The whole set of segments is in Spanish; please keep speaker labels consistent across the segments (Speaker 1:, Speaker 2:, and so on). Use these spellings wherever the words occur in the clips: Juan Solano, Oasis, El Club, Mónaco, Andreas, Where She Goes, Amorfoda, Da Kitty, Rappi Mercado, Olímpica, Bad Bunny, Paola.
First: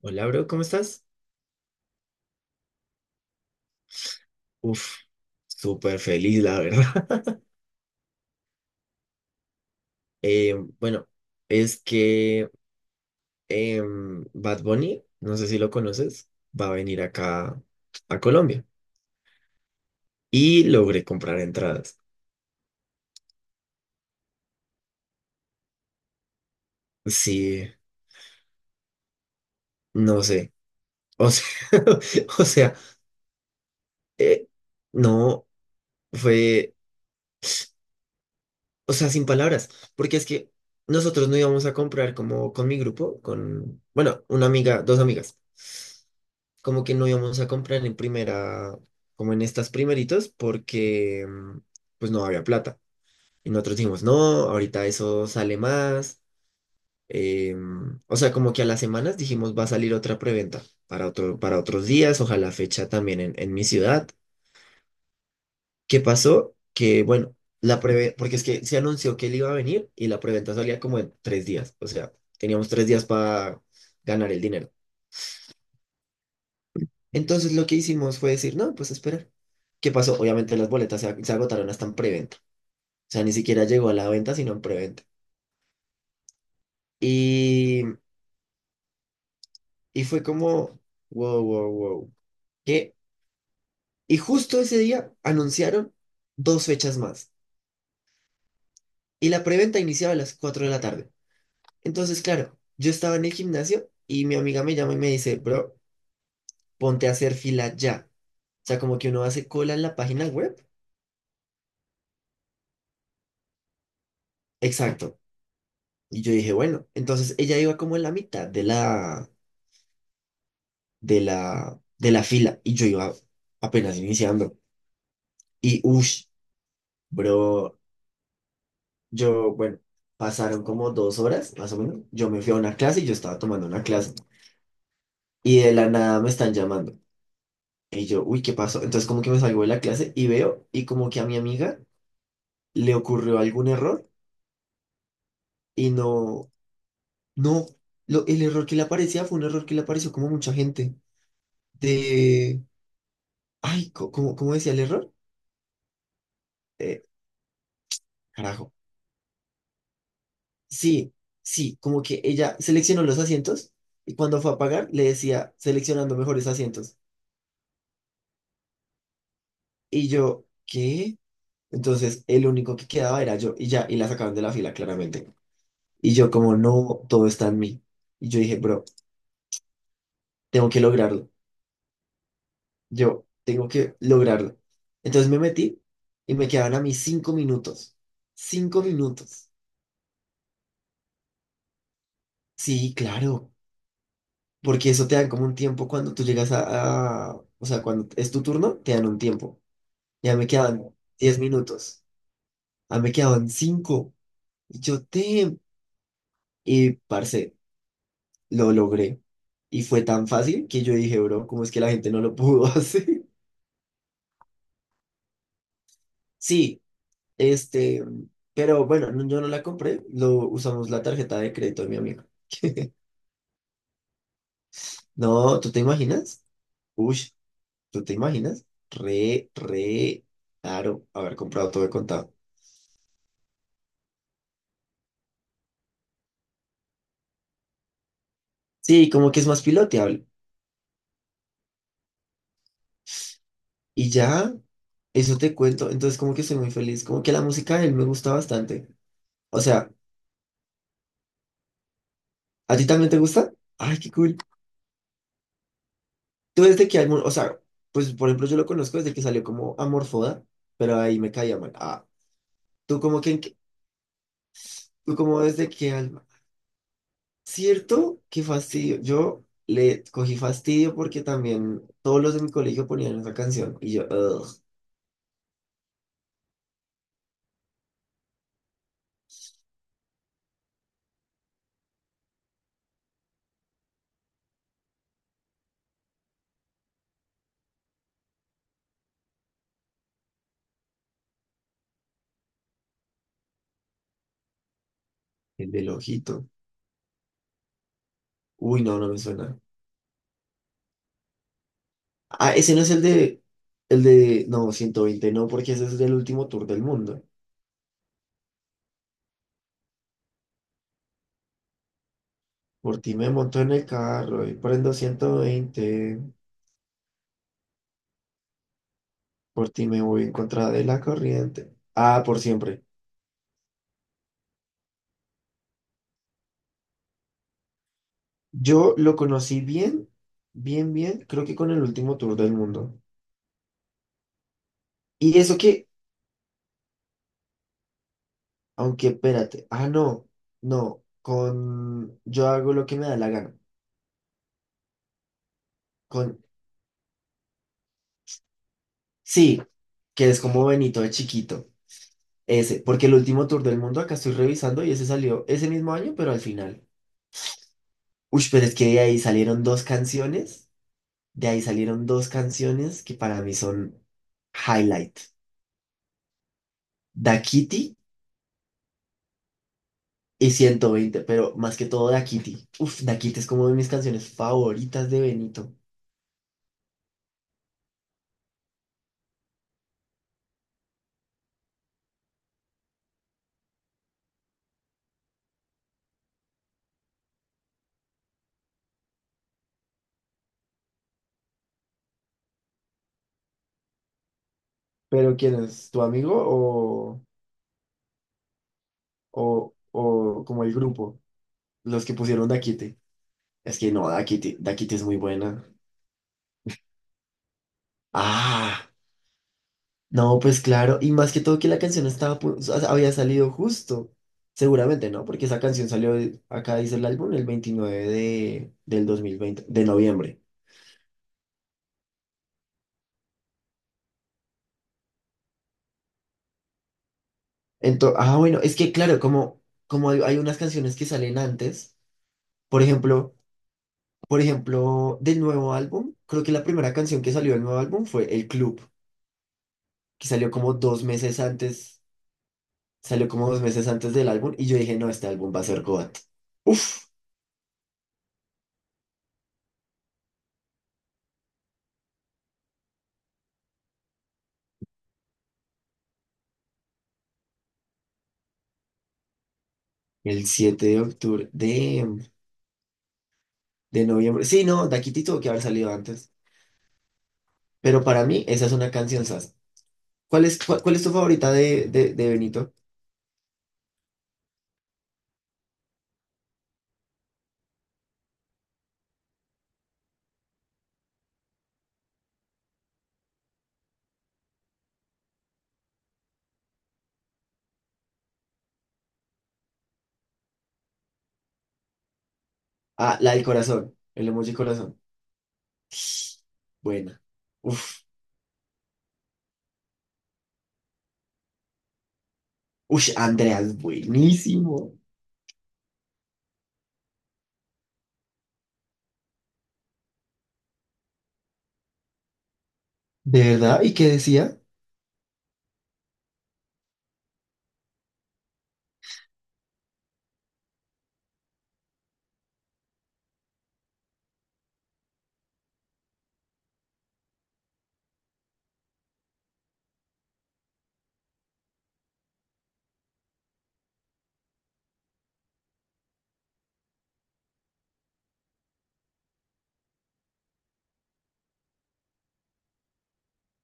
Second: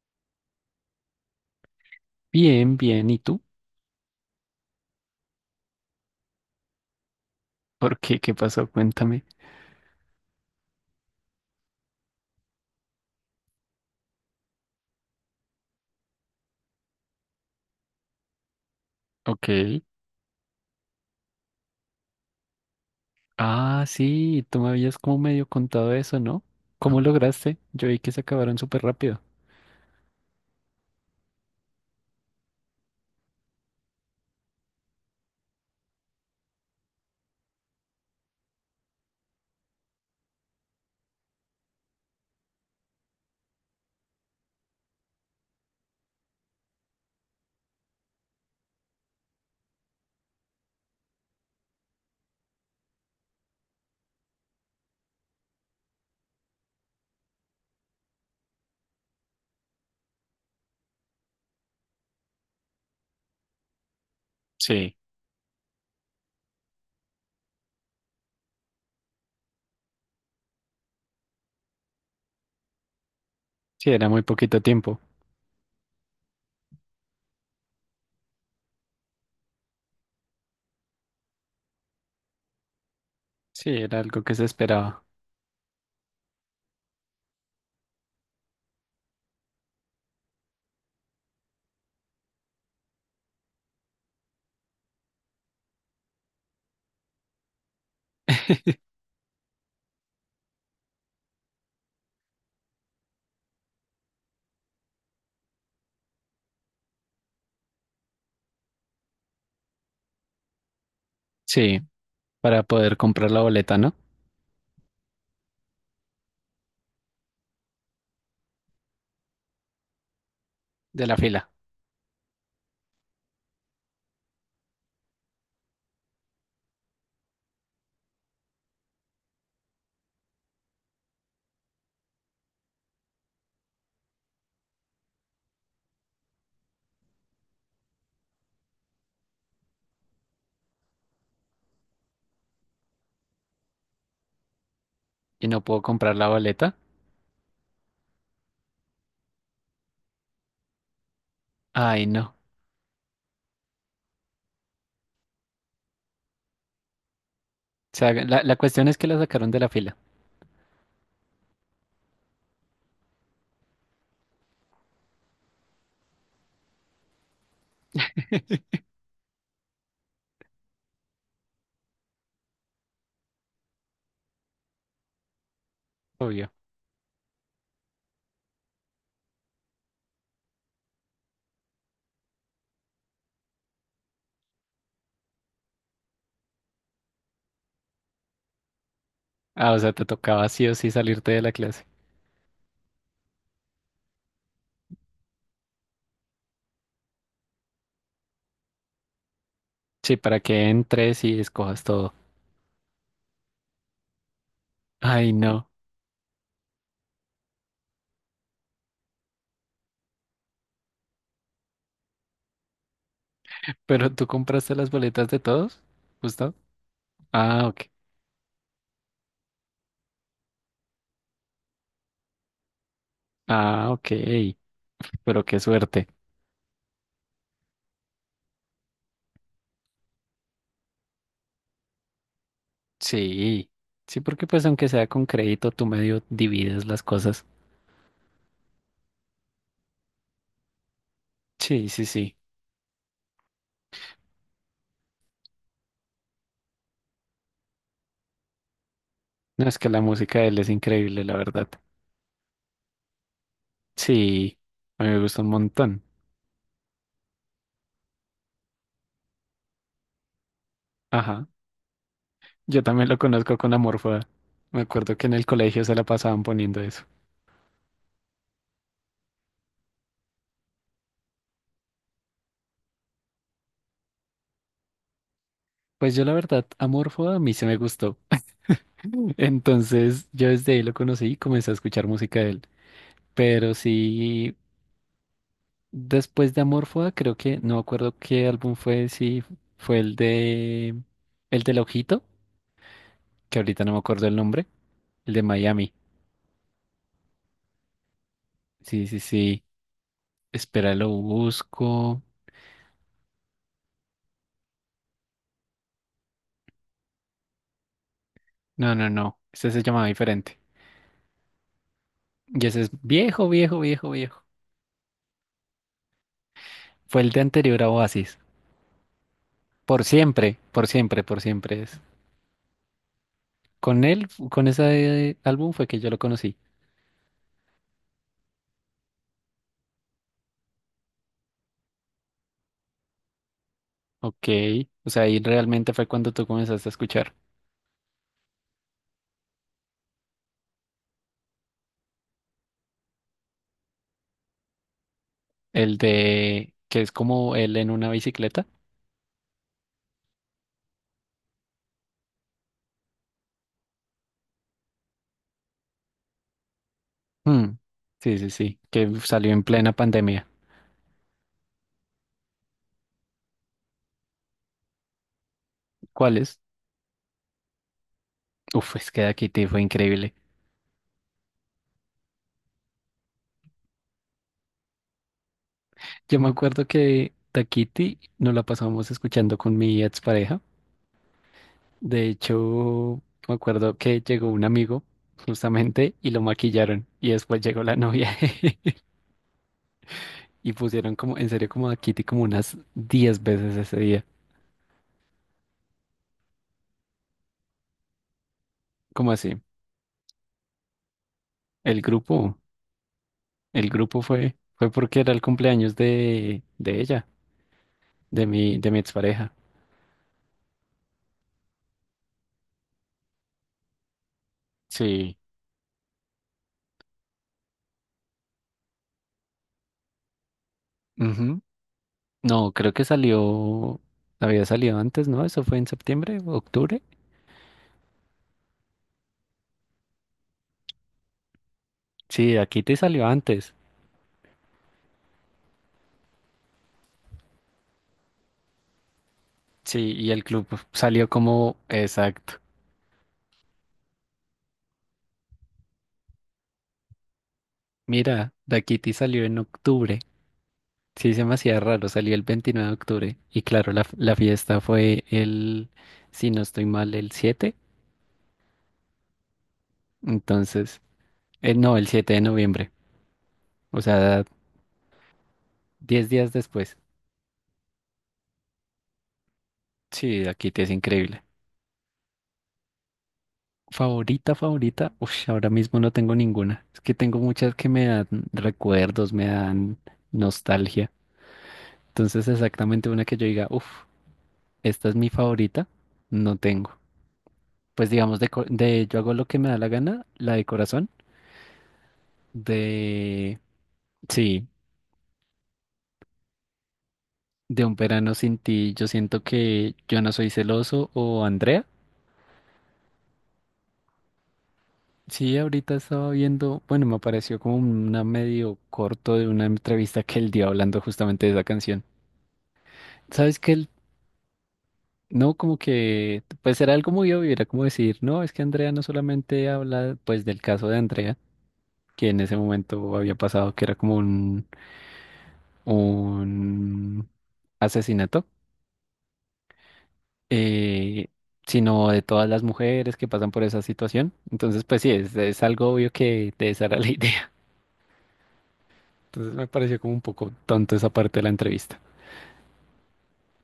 Speaker 1: Hola, bro, ¿cómo estás?
Speaker 2: Bien, bien. ¿Y tú?
Speaker 1: Uf, súper feliz, la verdad.
Speaker 2: ¿Por qué? ¿Qué pasó? Cuéntame.
Speaker 1: Eh, bueno, es que Bad Bunny, no sé si lo conoces, va a venir acá a Colombia.
Speaker 2: Ok.
Speaker 1: Y logré comprar entradas.
Speaker 2: Ah, sí, tú me habías como medio contado eso, ¿no? ¿Cómo lograste?
Speaker 1: Sí,
Speaker 2: Yo vi que se acabaron súper rápido.
Speaker 1: no sé. O sea, o sea, eh, no fue, o sea, sin palabras, porque es que nosotros no íbamos a comprar como con mi grupo, con, bueno, una amiga, dos amigas. Como que no íbamos a comprar en primera, como en estas primeritos, porque pues no había plata. Y nosotros dijimos, no, ahorita eso sale más. O sea, como que a las semanas dijimos, va a salir otra preventa para otros días, ojalá fecha también en mi ciudad.
Speaker 2: Sí,
Speaker 1: ¿Qué pasó? Que bueno, porque es que se anunció que él iba a venir y la preventa salía como en 3 días. O sea, teníamos 3 días para
Speaker 2: sí, era muy
Speaker 1: ganar el
Speaker 2: poquito
Speaker 1: dinero.
Speaker 2: tiempo.
Speaker 1: Entonces lo que hicimos fue decir, no, pues esperar. ¿Qué pasó? Obviamente las boletas se agotaron hasta en preventa. O sea, ni siquiera
Speaker 2: Sí,
Speaker 1: llegó a
Speaker 2: era
Speaker 1: la
Speaker 2: algo que
Speaker 1: venta,
Speaker 2: se
Speaker 1: sino en preventa.
Speaker 2: esperaba.
Speaker 1: Y, y fue como, wow, wow, wow. ¿Qué? Y justo ese día anunciaron dos fechas más. Y la preventa iniciaba a las 4 de la tarde. Entonces, claro, yo estaba en el gimnasio y mi amiga me llama y me dice, bro, ponte a hacer fila ya. O sea, como que uno hace cola en la página web.
Speaker 2: Sí, para poder comprar la boleta, ¿no?
Speaker 1: Exacto. Y yo dije, bueno, entonces ella iba como en la mitad de la,
Speaker 2: De la
Speaker 1: de
Speaker 2: fila.
Speaker 1: la, de la fila y yo iba apenas iniciando. Y uff, bro, yo, bueno, pasaron como 2 horas más o menos. Yo me fui a una clase y yo estaba tomando una clase y de la nada me están llamando. Y yo, uy, ¿qué pasó? Entonces como que me salgo de la clase y veo y como que a mi amiga le ocurrió algún error
Speaker 2: Y no puedo
Speaker 1: y
Speaker 2: comprar la
Speaker 1: no,
Speaker 2: boleta.
Speaker 1: no, lo, el error que le aparecía fue un error que le apareció como a mucha gente
Speaker 2: Ay, no.
Speaker 1: de, ay, ¿cómo decía el error? Eh,
Speaker 2: O sea, la
Speaker 1: carajo.
Speaker 2: cuestión es que la sacaron de la fila.
Speaker 1: Sí, sí, como que ella seleccionó los asientos y cuando fue a pagar le decía seleccionando mejores asientos. Y yo, ¿qué? Entonces el único que quedaba era yo y ya, y la sacaron de la fila claramente. Y yo
Speaker 2: Obvio.
Speaker 1: como, no, todo está en mí. Y yo dije, bro, tengo que lograrlo. Yo tengo que lograrlo. Entonces me metí y me quedaban a mí 5 minutos. 5 minutos.
Speaker 2: Ah, o sea, te tocaba sí o sí salirte de la clase.
Speaker 1: Sí, claro, porque eso te dan como un tiempo cuando tú llegas o sea, cuando es tu turno, te dan un tiempo.
Speaker 2: Sí,
Speaker 1: Ya
Speaker 2: para
Speaker 1: me
Speaker 2: que
Speaker 1: quedan
Speaker 2: entres y
Speaker 1: 10
Speaker 2: escojas
Speaker 1: minutos.
Speaker 2: todo.
Speaker 1: Ya me quedaban cinco. Y yo,
Speaker 2: Ay,
Speaker 1: te...
Speaker 2: no.
Speaker 1: Y, parce, lo logré. Y fue tan fácil que yo dije, bro, ¿cómo es que la gente no lo pudo hacer?
Speaker 2: ¿Pero tú compraste las boletas de todos? ¿Justo?
Speaker 1: Sí,
Speaker 2: Ah, ok.
Speaker 1: este... Pero bueno, yo no la compré. Lo usamos la tarjeta de crédito de mi amigo.
Speaker 2: Ah, ok. Pero
Speaker 1: No,
Speaker 2: qué
Speaker 1: ¿tú te
Speaker 2: suerte.
Speaker 1: imaginas? Uy, ¿tú te imaginas? Re, re... Claro, haber comprado todo de contado.
Speaker 2: Sí. Sí, porque pues aunque sea con crédito, tú medio divides las cosas.
Speaker 1: Sí, como que es más piloteable.
Speaker 2: Sí, sí, sí.
Speaker 1: Y ya, eso te cuento. Entonces, como que soy muy feliz. Como que la música de él me gusta bastante. O
Speaker 2: No, es que
Speaker 1: sea,
Speaker 2: la música de él es increíble, la verdad.
Speaker 1: ¿a ti también te gusta? Ay, qué cool.
Speaker 2: Sí, a mí me gusta un montón.
Speaker 1: Tú desde que álbum, o sea, pues por ejemplo, yo lo conozco desde que salió como Amorfoda, pero ahí me
Speaker 2: Ajá.
Speaker 1: caía mal. Ah,
Speaker 2: Yo
Speaker 1: tú
Speaker 2: también lo
Speaker 1: como que,
Speaker 2: conozco con Amorfoda. Me
Speaker 1: tú
Speaker 2: acuerdo que en
Speaker 1: como
Speaker 2: el
Speaker 1: desde
Speaker 2: colegio
Speaker 1: qué
Speaker 2: se la
Speaker 1: alma.
Speaker 2: pasaban poniendo eso.
Speaker 1: ¿Cierto? Qué fastidio. Yo le cogí fastidio porque también todos los de mi colegio ponían esa canción. Y yo, "Ugh,
Speaker 2: Pues yo la verdad, Amorfoda a mí se me gustó. Entonces yo desde ahí lo conocí y comencé a escuchar música de él. Pero sí, después de Amorfoda, creo que, no me acuerdo qué álbum fue, si fue el del Ojito, que ahorita no me acuerdo el nombre, el de
Speaker 1: el del
Speaker 2: Miami.
Speaker 1: ojito. Uy, no,
Speaker 2: Sí,
Speaker 1: no me
Speaker 2: sí,
Speaker 1: suena.
Speaker 2: sí. Espera, lo busco.
Speaker 1: Ah, ese no es no, 120 no, porque ese es del último tour del mundo.
Speaker 2: No, no, no. Ese se llamaba diferente. Y ese es
Speaker 1: Por ti me
Speaker 2: viejo,
Speaker 1: monto en
Speaker 2: viejo,
Speaker 1: el
Speaker 2: viejo, viejo.
Speaker 1: carro y prendo 120.
Speaker 2: Fue el de anterior a Oasis.
Speaker 1: Por ti me
Speaker 2: Por
Speaker 1: voy en
Speaker 2: siempre,
Speaker 1: contra de
Speaker 2: por
Speaker 1: la
Speaker 2: siempre, por
Speaker 1: corriente.
Speaker 2: siempre es.
Speaker 1: Ah, por siempre.
Speaker 2: Con él, con ese álbum fue que yo lo conocí.
Speaker 1: Yo lo conocí bien, bien, bien, creo que con el último tour del mundo.
Speaker 2: Ok. O sea, ahí
Speaker 1: Y eso que,
Speaker 2: realmente fue cuando tú comenzaste a escuchar.
Speaker 1: aunque espérate, ah, no, yo hago lo que me da la gana.
Speaker 2: El
Speaker 1: Con,
Speaker 2: de que es como él en una bicicleta.
Speaker 1: sí, que es como Benito de chiquito. Ese, porque el último tour del mundo acá estoy revisando y ese salió ese mismo año, pero al final.
Speaker 2: Mm, sí,
Speaker 1: Uy,
Speaker 2: sí,
Speaker 1: pero es
Speaker 2: sí,
Speaker 1: que de
Speaker 2: que
Speaker 1: ahí
Speaker 2: salió en
Speaker 1: salieron dos
Speaker 2: plena pandemia.
Speaker 1: canciones, de ahí salieron dos canciones que para mí son highlight.
Speaker 2: ¿Cuál es?
Speaker 1: Da Kitty
Speaker 2: Uf, es que Da Kitty fue increíble.
Speaker 1: y 120, pero más que todo Da Kitty. Uf, Da Kitty es como de mis canciones favoritas de Benito.
Speaker 2: Yo me acuerdo que Da Kitty nos la pasábamos escuchando con mi expareja. De hecho, me acuerdo que llegó un amigo justamente y lo maquillaron y después llegó la novia y pusieron como, en serio, como Da Kitty como unas 10 veces ese día.
Speaker 1: ¿Pero quién es? ¿Tu amigo
Speaker 2: ¿Cómo así?
Speaker 1: o como el grupo?
Speaker 2: El
Speaker 1: Los que pusieron
Speaker 2: grupo,
Speaker 1: Da Kitty. Es
Speaker 2: el
Speaker 1: que no,
Speaker 2: grupo
Speaker 1: Da
Speaker 2: fue,
Speaker 1: Kitty, Da
Speaker 2: fue
Speaker 1: Kitty es muy
Speaker 2: porque era el
Speaker 1: buena.
Speaker 2: cumpleaños de ella, de mi,
Speaker 1: Ah.
Speaker 2: de mi expareja.
Speaker 1: No, pues claro, y más que todo que la canción estaba, o sea, había salido justo, seguramente, ¿no?
Speaker 2: Sí.
Speaker 1: Porque esa canción salió, acá dice el álbum, el 29 de, del 2020 de noviembre.
Speaker 2: No, creo que salió, había salido antes, ¿no? Eso fue en septiembre, octubre.
Speaker 1: Entonces, ah, bueno, es que claro, como, como hay unas canciones que salen antes,
Speaker 2: Sí,
Speaker 1: por
Speaker 2: aquí te salió
Speaker 1: ejemplo,
Speaker 2: antes.
Speaker 1: por ejemplo, del nuevo álbum, creo que la primera canción que salió del nuevo álbum fue El Club,
Speaker 2: Sí,
Speaker 1: que
Speaker 2: y el
Speaker 1: salió
Speaker 2: club
Speaker 1: como dos
Speaker 2: salió
Speaker 1: meses
Speaker 2: como,
Speaker 1: antes,
Speaker 2: exacto.
Speaker 1: salió como 2 meses antes del álbum, y yo dije, no, este álbum va a ser GOAT. Uf,
Speaker 2: Mira, Da Kitty salió en octubre. Sí, se me hacía raro, salió el 29 de octubre. Y claro, la fiesta fue el, si no estoy mal, el 7.
Speaker 1: el 7
Speaker 2: Entonces,
Speaker 1: de octubre
Speaker 2: no, el
Speaker 1: de...
Speaker 2: 7 de noviembre. O
Speaker 1: De
Speaker 2: sea,
Speaker 1: noviembre. Sí, no, Daquiti tuvo que haber salido
Speaker 2: 10
Speaker 1: antes.
Speaker 2: días después.
Speaker 1: Pero para mí, esa es una canción sas.
Speaker 2: Sí, Da Kitty es
Speaker 1: ¿Cuál es tu
Speaker 2: increíble.
Speaker 1: favorita de, de Benito?
Speaker 2: Favorita, favorita, uff, ahora mismo no tengo ninguna. Es que tengo muchas que me dan recuerdos, me dan nostalgia. Entonces, exactamente una que yo diga, uff, esta es mi favorita, no tengo. Pues digamos, de yo hago lo que me da la gana, la de corazón,
Speaker 1: Ah, la del
Speaker 2: de,
Speaker 1: corazón. El emoji
Speaker 2: sí,
Speaker 1: corazón. Buena.
Speaker 2: de un
Speaker 1: Uf.
Speaker 2: verano sin ti, yo siento que yo no soy celoso o Andrea.
Speaker 1: Ush, Andreas, buenísimo.
Speaker 2: Sí, ahorita estaba viendo, bueno, me apareció como una medio corto de una entrevista que él dio hablando justamente de esa canción.
Speaker 1: ¿De
Speaker 2: ¿Sabes
Speaker 1: verdad?
Speaker 2: qué?
Speaker 1: ¿Y qué decía?
Speaker 2: No, como que, pues era algo muy obvio, era como decir, no, es que Andrea no solamente habla pues del caso de Andrea, que en ese momento había pasado que era como un asesinato, eh, sino de todas las mujeres que pasan por esa situación. Entonces, pues sí, es algo obvio que de esa era la idea. Entonces me pareció como un poco tonto esa parte de la entrevista.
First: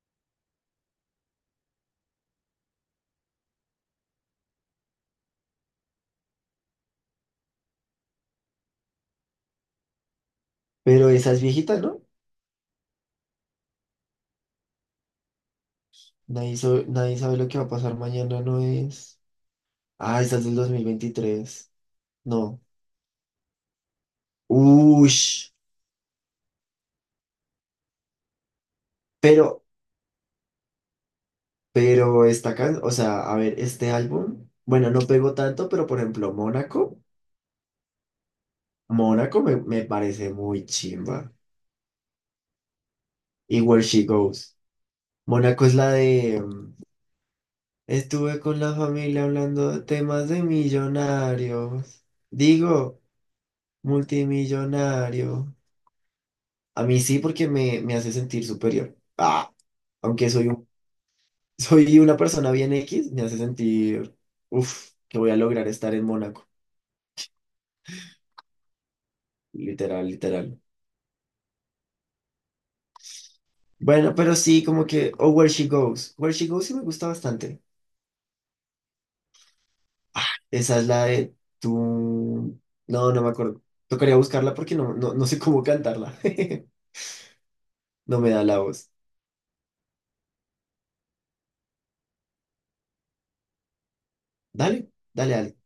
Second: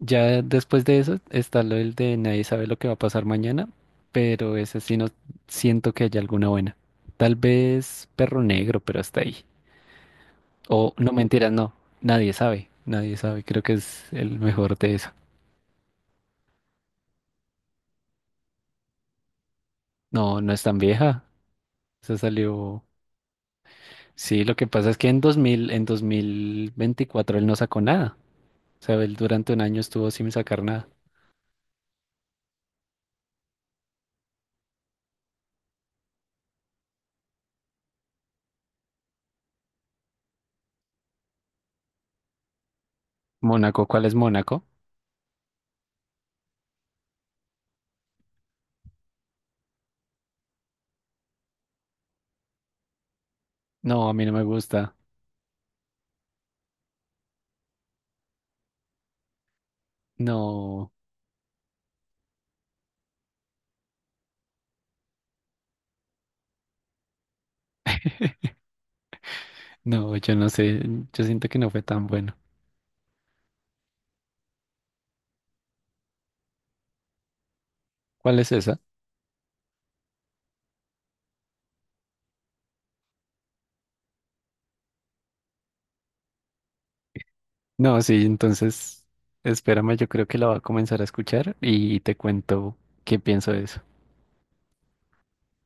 Speaker 2: Ya después de eso está lo del de nadie sabe lo que va a pasar mañana, pero ese sí no siento que haya alguna buena. Tal vez Perro Negro, pero hasta ahí. O
Speaker 1: Pero
Speaker 2: no
Speaker 1: esa es
Speaker 2: mentiras, no.
Speaker 1: viejita, ¿no?
Speaker 2: Nadie sabe. Nadie sabe. Creo que es el mejor de eso.
Speaker 1: Nadie, nadie sabe lo que va a pasar mañana, ¿no es? Ah, esa
Speaker 2: No,
Speaker 1: es
Speaker 2: no
Speaker 1: del
Speaker 2: es
Speaker 1: dos
Speaker 2: tan
Speaker 1: mil
Speaker 2: vieja.
Speaker 1: veintitrés
Speaker 2: Se
Speaker 1: No.
Speaker 2: salió. Sí, lo que pasa es que en dos
Speaker 1: Ush.
Speaker 2: mil, en 2024 él no sacó nada. O sea, él durante un
Speaker 1: Pero,
Speaker 2: año estuvo sin sacar nada.
Speaker 1: pero esta can, o sea, a ver, este álbum, bueno, no pegó tanto, pero por ejemplo, Mónaco. Mónaco me parece muy chimba. Y Where
Speaker 2: Mónaco, ¿cuál
Speaker 1: She
Speaker 2: es
Speaker 1: Goes.
Speaker 2: Mónaco?
Speaker 1: Mónaco es la de... Estuve con la familia hablando de temas de millonarios. Digo,
Speaker 2: No, a mí no me gusta.
Speaker 1: multimillonario. A mí sí porque me hace sentir superior. Ah, aunque soy un,
Speaker 2: No.
Speaker 1: soy una persona bien X, me hace sentir... uff, que voy a lograr estar en Mónaco. Literal,
Speaker 2: No, yo no
Speaker 1: literal.
Speaker 2: sé, yo siento que no fue tan bueno.
Speaker 1: Bueno, pero sí, como que... O Where She Goes. Where She Goes sí me gusta bastante.
Speaker 2: ¿Cuál es esa?
Speaker 1: Esa es la de tú. No, no me acuerdo. Tocaría buscarla porque no, no sé cómo cantarla.
Speaker 2: No,
Speaker 1: No
Speaker 2: sí,
Speaker 1: me da la voz.
Speaker 2: entonces espérame, yo creo que la voy a comenzar a escuchar y te cuento qué pienso de eso.
Speaker 1: Dale, dale, dale.